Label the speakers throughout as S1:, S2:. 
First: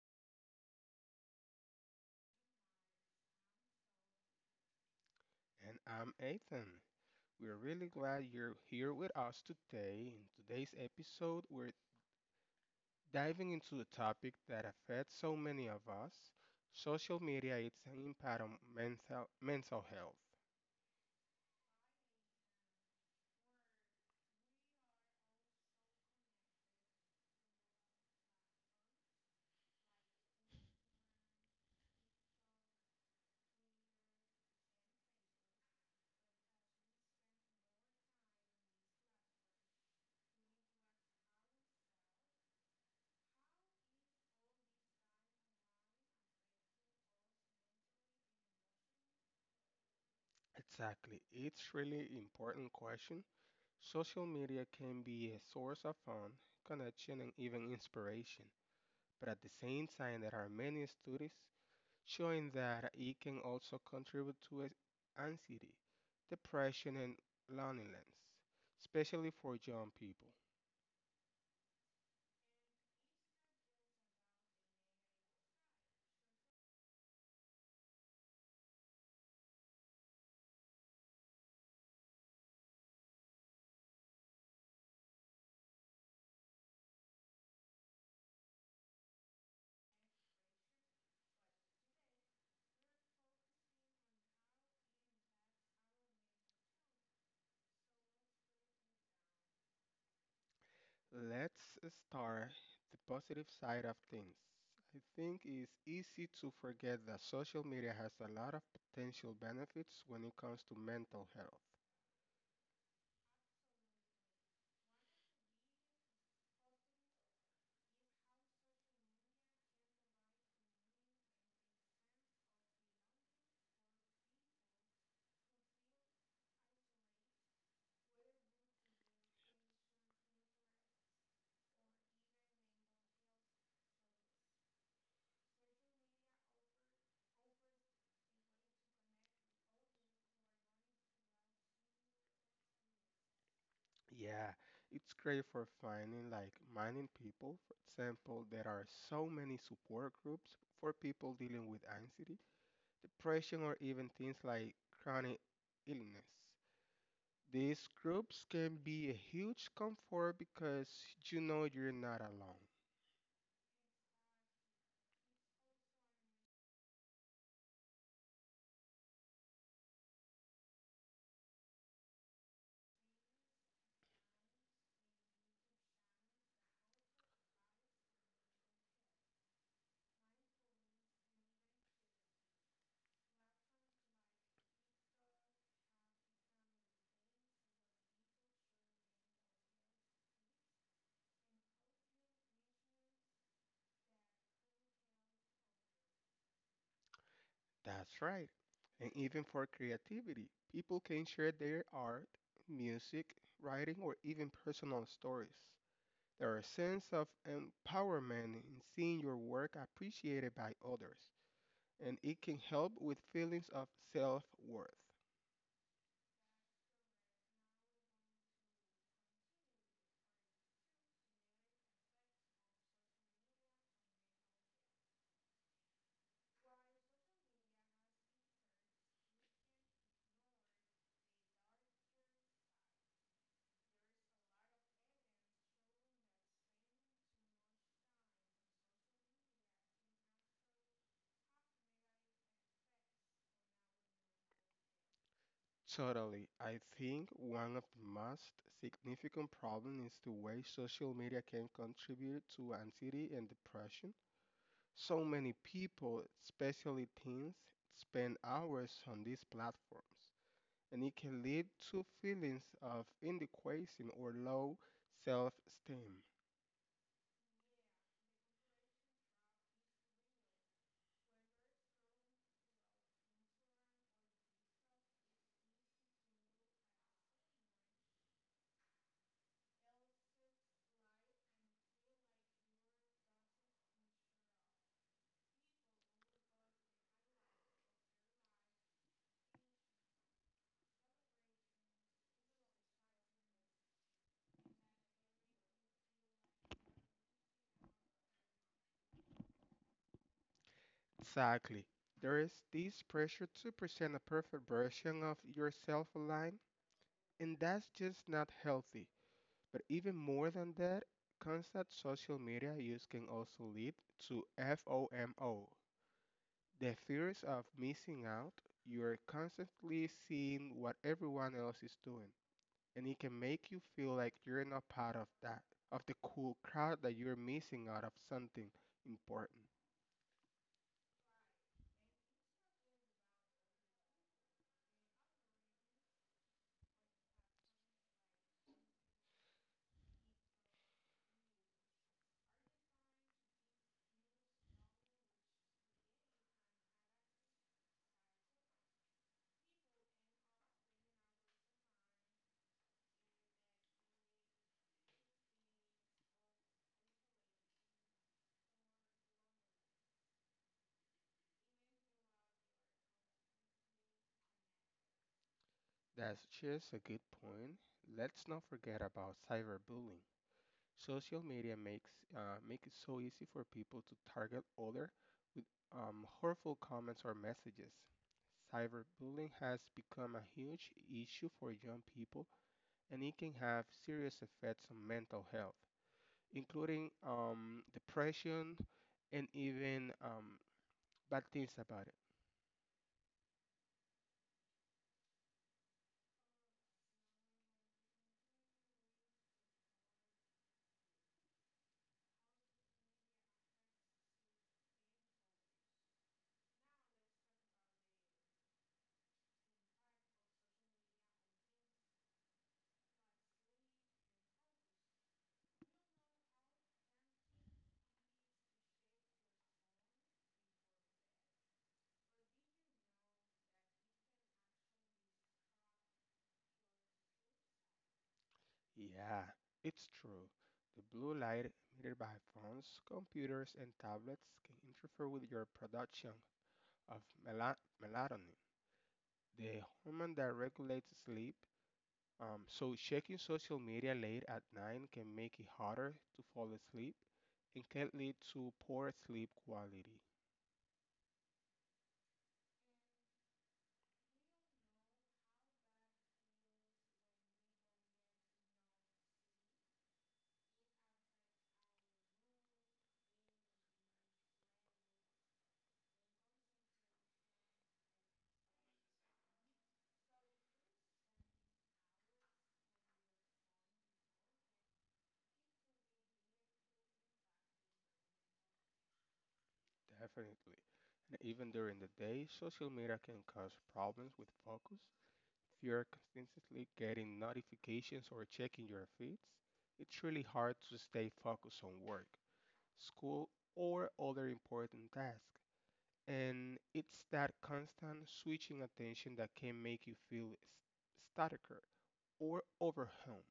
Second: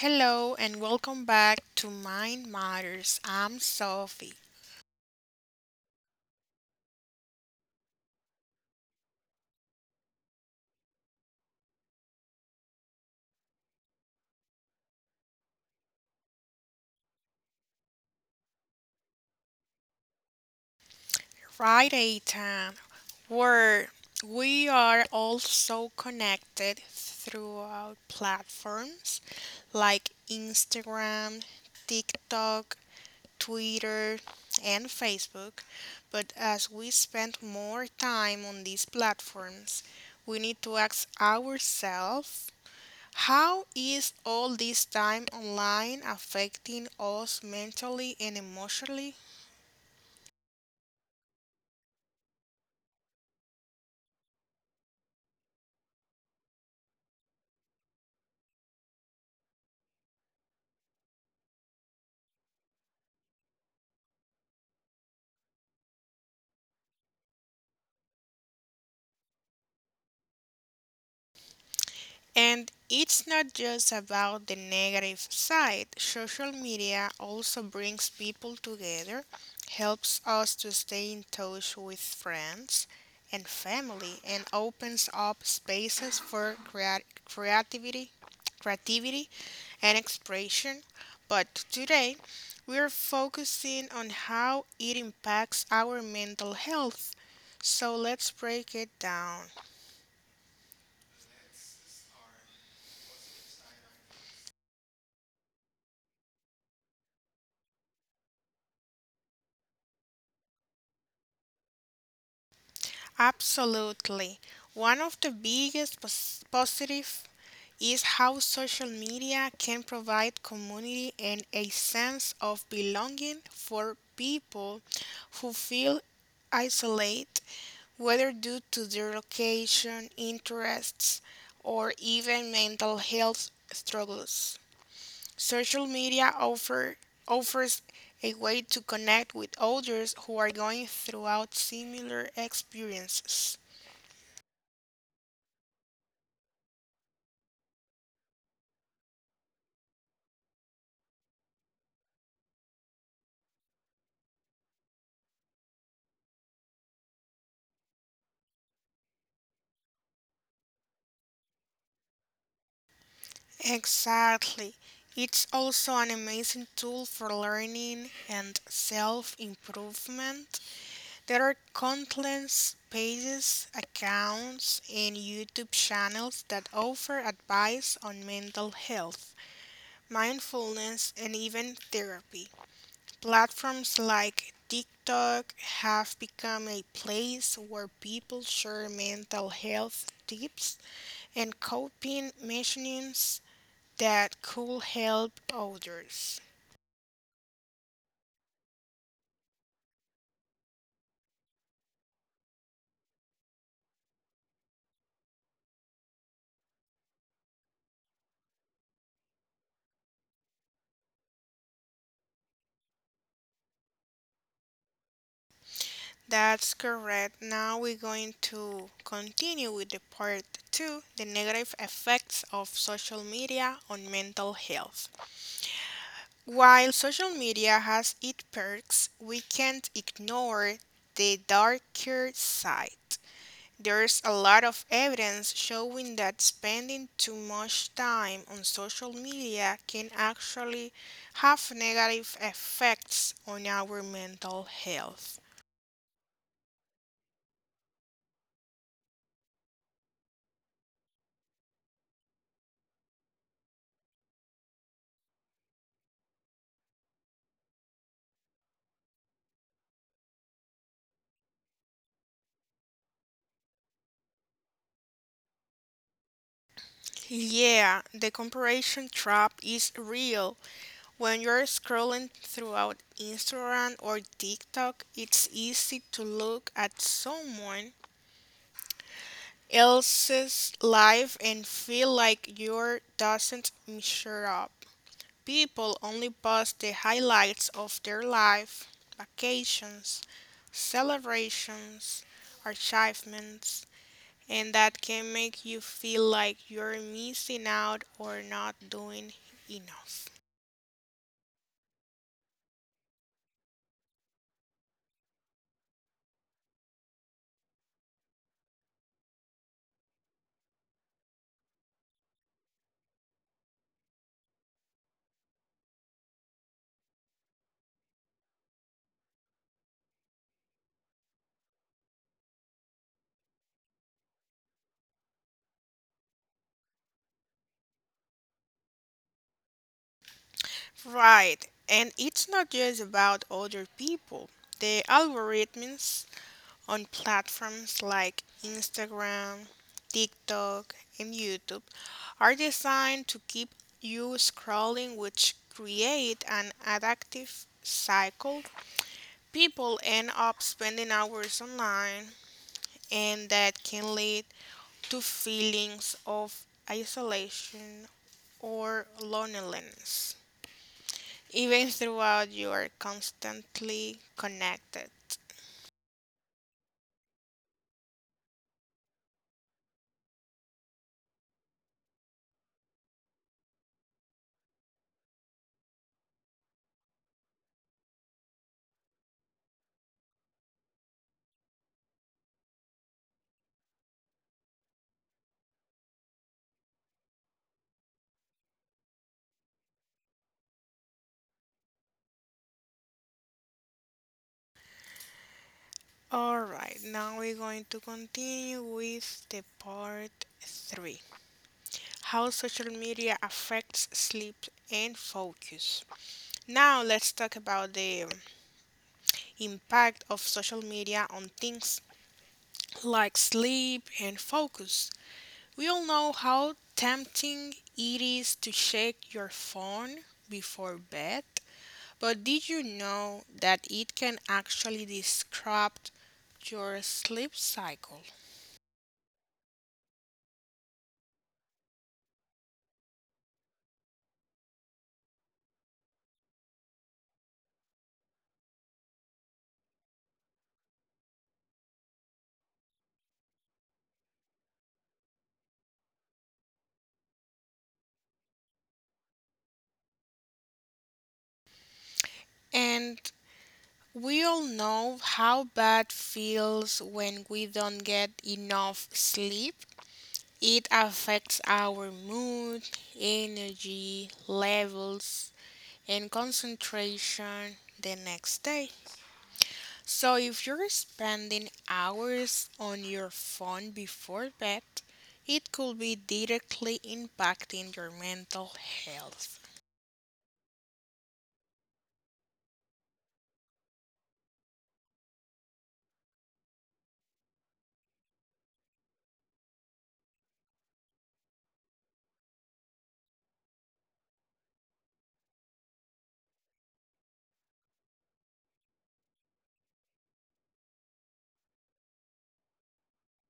S1: Hello and welcome back to Mind Matters. I'm Sophie.
S2: And I'm Ethan. We're really glad you're here with us today. In today's episode, we're diving into a topic that affects so many of us, social media, its impact on mental health.
S1: Right, a time where we are also connected throughout platforms like Instagram, TikTok, Twitter, and Facebook. But as we spend more time on these platforms, we need to ask ourselves, how is all this time online affecting us mentally and emotionally?
S2: Exactly. It's really important question. Social media can be a source of fun, connection, and even inspiration. But at the same time, there are many studies showing that it can also contribute to anxiety, depression, and loneliness, especially for young people.
S1: And it's not just about the negative side. Social media also brings people together, helps us to stay in touch with friends and family, and opens up spaces for creativity and expression. But today, we're focusing on how it impacts our mental health. So let's break it down.
S2: Let's start the positive side of things. I think it's easy to forget that social media has a lot of potential benefits when it comes to mental health.
S1: Absolutely. One of the biggest positive is how social media can provide community and a sense of belonging for people who feel isolated, whether due to their location, interests, or even mental health struggles. Social media offers a way to connect with others who are going throughout similar experiences.
S2: Yeah, it's great for finding like minding people. For example, there are so many support groups for people dealing with anxiety depression, or even things like chronic illness. These groups can be a huge comfort because you know you're not alone.
S1: Exactly. It's also an amazing tool for learning and self improvement. There are countless pages, accounts, and YouTube channels that offer advice on mental health, mindfulness, and even therapy. Platforms like TikTok have become a place where people share mental health tips and coping mechanisms that could help others.
S2: That's right. And even for creativity, people can share their art, music, writing, or even personal stories. There is a sense of empowerment in seeing your work appreciated by others, and it can help with feelings of self worth.
S1: That's correct. Now we're going to continue with the part two, the negative effects of social media on mental health. While social media has its perks, we can't ignore the darker side. There's a lot of evidence showing that spending too much time on social media can actually have negative effects on our mental health.
S2: Totally. I think one of the most significant problems is the way social media can contribute to anxiety and depression. So many people, especially teens, spend hours on these platforms, and it can lead to feelings of inadequacy or low self-esteem.
S1: Yeah, the comparison trap is real. When you're scrolling throughout Instagram or TikTok, it's easy to look at someone else's life and feel like your doesn't measure up. People only post the highlights of their life, vacations, celebrations, achievements, and that can make you feel like you're missing out or not doing enough.
S2: Exactly. There is this pressure to present a perfect version of yourself online, and that's just not healthy. But even more than that, constant social media use can also lead to FOMO, the fears of missing out. You're constantly seeing what everyone else is doing, and it can make you feel like you're not part of that, of the cool crowd, that you're missing out of something important.
S1: Right, and it's not just about other people. The algorithms on platforms like Instagram, TikTok, and YouTube are designed to keep you scrolling, which create an addictive cycle. People end up spending hours online, and that can lead to feelings of isolation or loneliness, even throughout you are constantly connected.
S2: That's just a good point. Let's not forget about cyberbullying. Social media makes make it so easy for people to target other with hurtful comments or messages. Cyberbullying has become a huge issue for young people, and it can have serious effects on mental health, including depression and even bad things about it.
S1: Alright, now we're going to continue with the part three, how social media affects sleep and focus. Now, let's talk about the impact of social media on things like sleep and focus. We all know how tempting it is to check your phone before bed, but did you know that it can actually disrupt your sleep cycle?
S2: Yeah, it's true. The blue light emitted by phones, computers, and tablets can interfere with your production of mela- melatonin the hormone that regulates sleep. So checking social media late at night can make it harder to fall asleep and can lead to poor sleep quality,
S1: And we all know how bad feels when we don't get enough sleep. It affects our mood, energy levels, and concentration the next day. So if you're spending hours on your phone before bed, it could be directly impacting your mental health.
S2: definitely. And even during the day, social media can cause problems with focus. If you're consistently getting notifications or checking your feeds, it's really hard to stay focused on work, school, or other important tasks. And it's that constant switching attention that can make you feel staticker or overwhelmed.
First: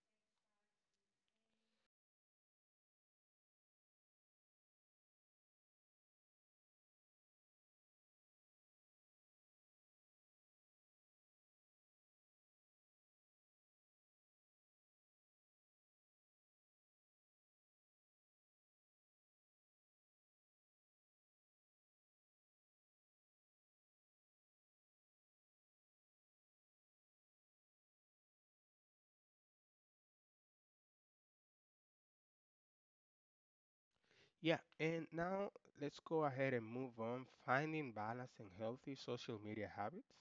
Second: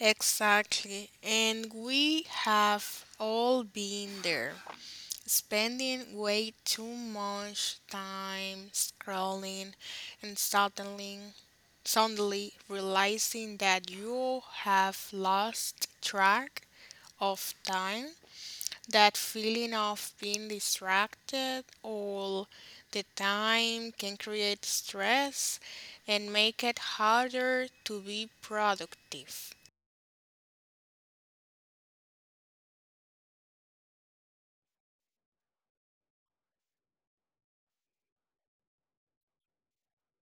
S1: Exactly. And we have all been there. Spending way too much time scrolling and suddenly realizing that you have lost track of time, that feeling of being distracted all the time can create stress and make it harder to be productive.
S2: Yeah, and now let's go ahead and move on finding balance and healthy social media habits.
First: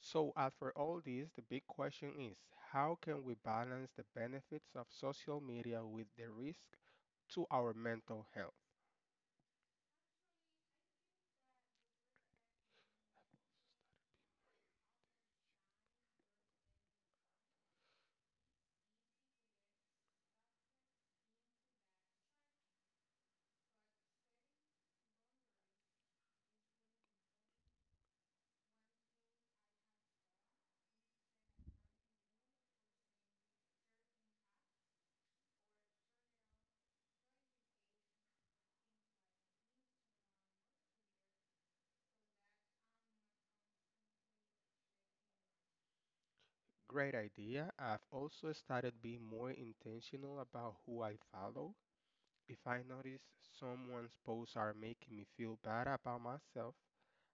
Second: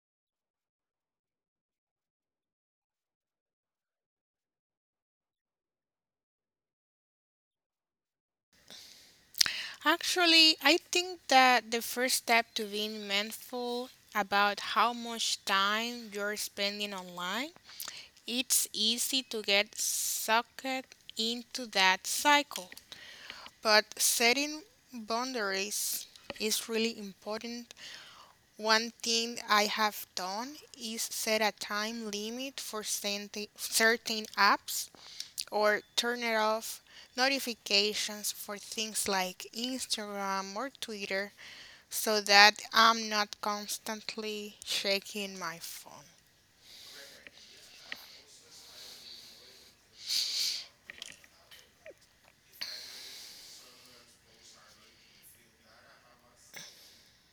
S2: So, after all this, the big question is how can we balance the benefits of social media with the risk to our mental health?
S1: Actually, I think that the first step to being mindful about how much time you're spending online, it's easy to get sucked into that cycle. But setting boundaries is really important. One thing I have done is set a time limit for certain apps or turn it off notifications for things like Instagram or Twitter so that I'm not constantly checking my phone.
S2: Great idea. I've also started being more intentional about who I follow. If I notice someone's posts are making me feel bad about myself,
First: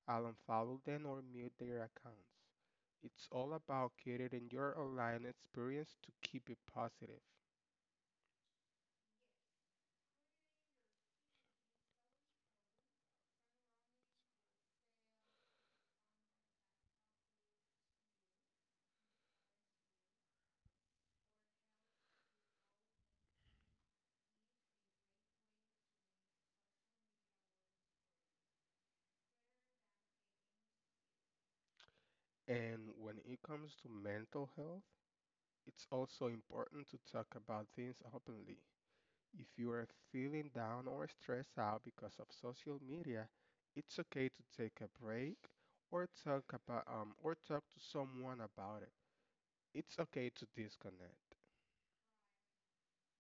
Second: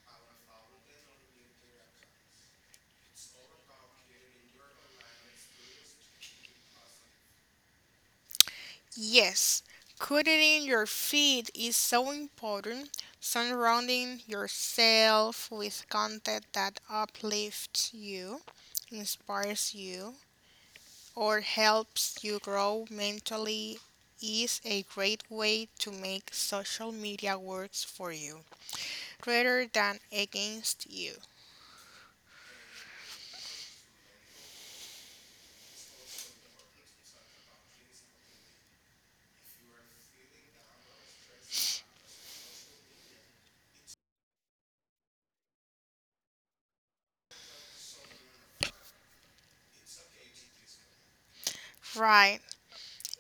S2: I'll unfollow them or mute their accounts. It's all about creating your online experience to keep it positive.
S1: Yes, curating your feed is so important. Surrounding yourself with content that uplifts you, inspires you, or helps you grow mentally is a great way to make social media works for you, rather than against you.
S2: And when it comes to mental health, it's also important to talk about things openly. If you are feeling down or stressed out because of social media, it's okay to take a break or talk to someone about it. It's okay to disconnect.
S1: Right.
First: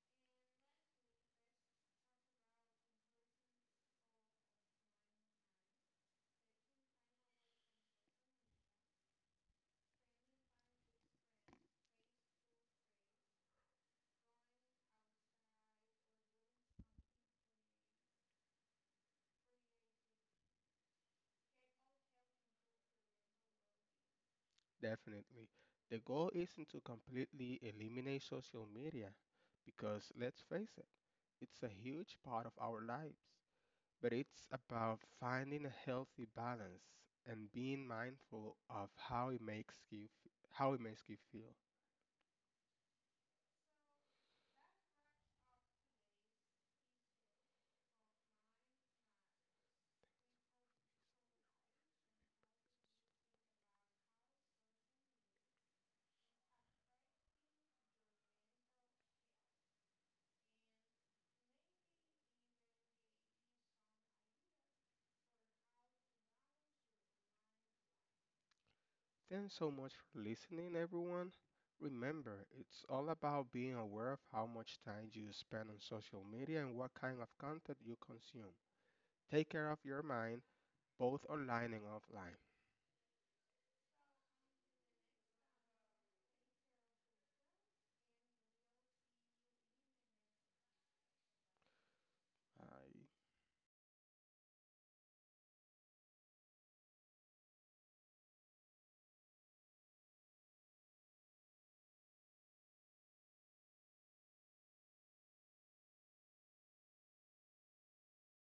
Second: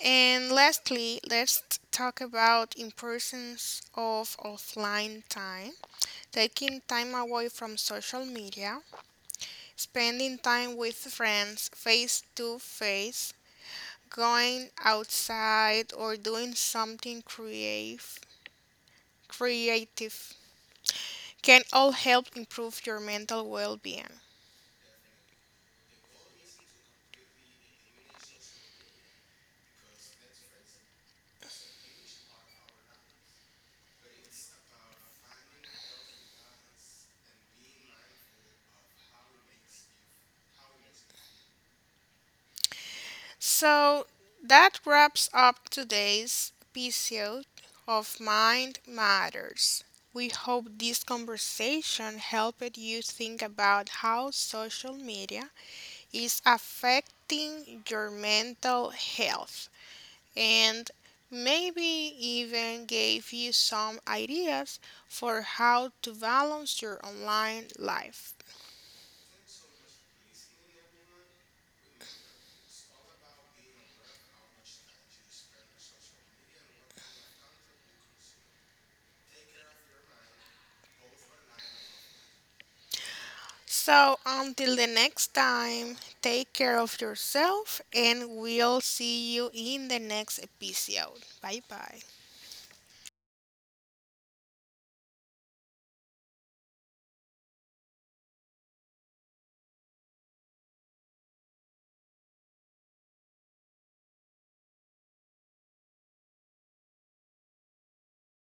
S1: And lastly, let's talk about importance of offline time. Taking time away from social media, spending time with friends face to face, going outside or doing something creative can all help improve your mental well-being.
S2: Definitely. The goal isn't to completely eliminate social media because let's face it, it's a huge part of our lives, but it's about finding a healthy balance and being mindful of how it makes you feel.
S1: So that wraps up today's episode of Mind Matters. We hope this conversation helped you think about how social media is affecting your mental health and maybe even gave you some ideas for how to balance your online life.
S2: Thanks so much for listening, everyone. Remember, it's all about being aware of how much time you spend on social media and what kind of content you consume. Take care of your mind, both online and offline.
S1: So until the next time, take care of yourself and we'll see you in the next episode. Bye bye.
S2: Aí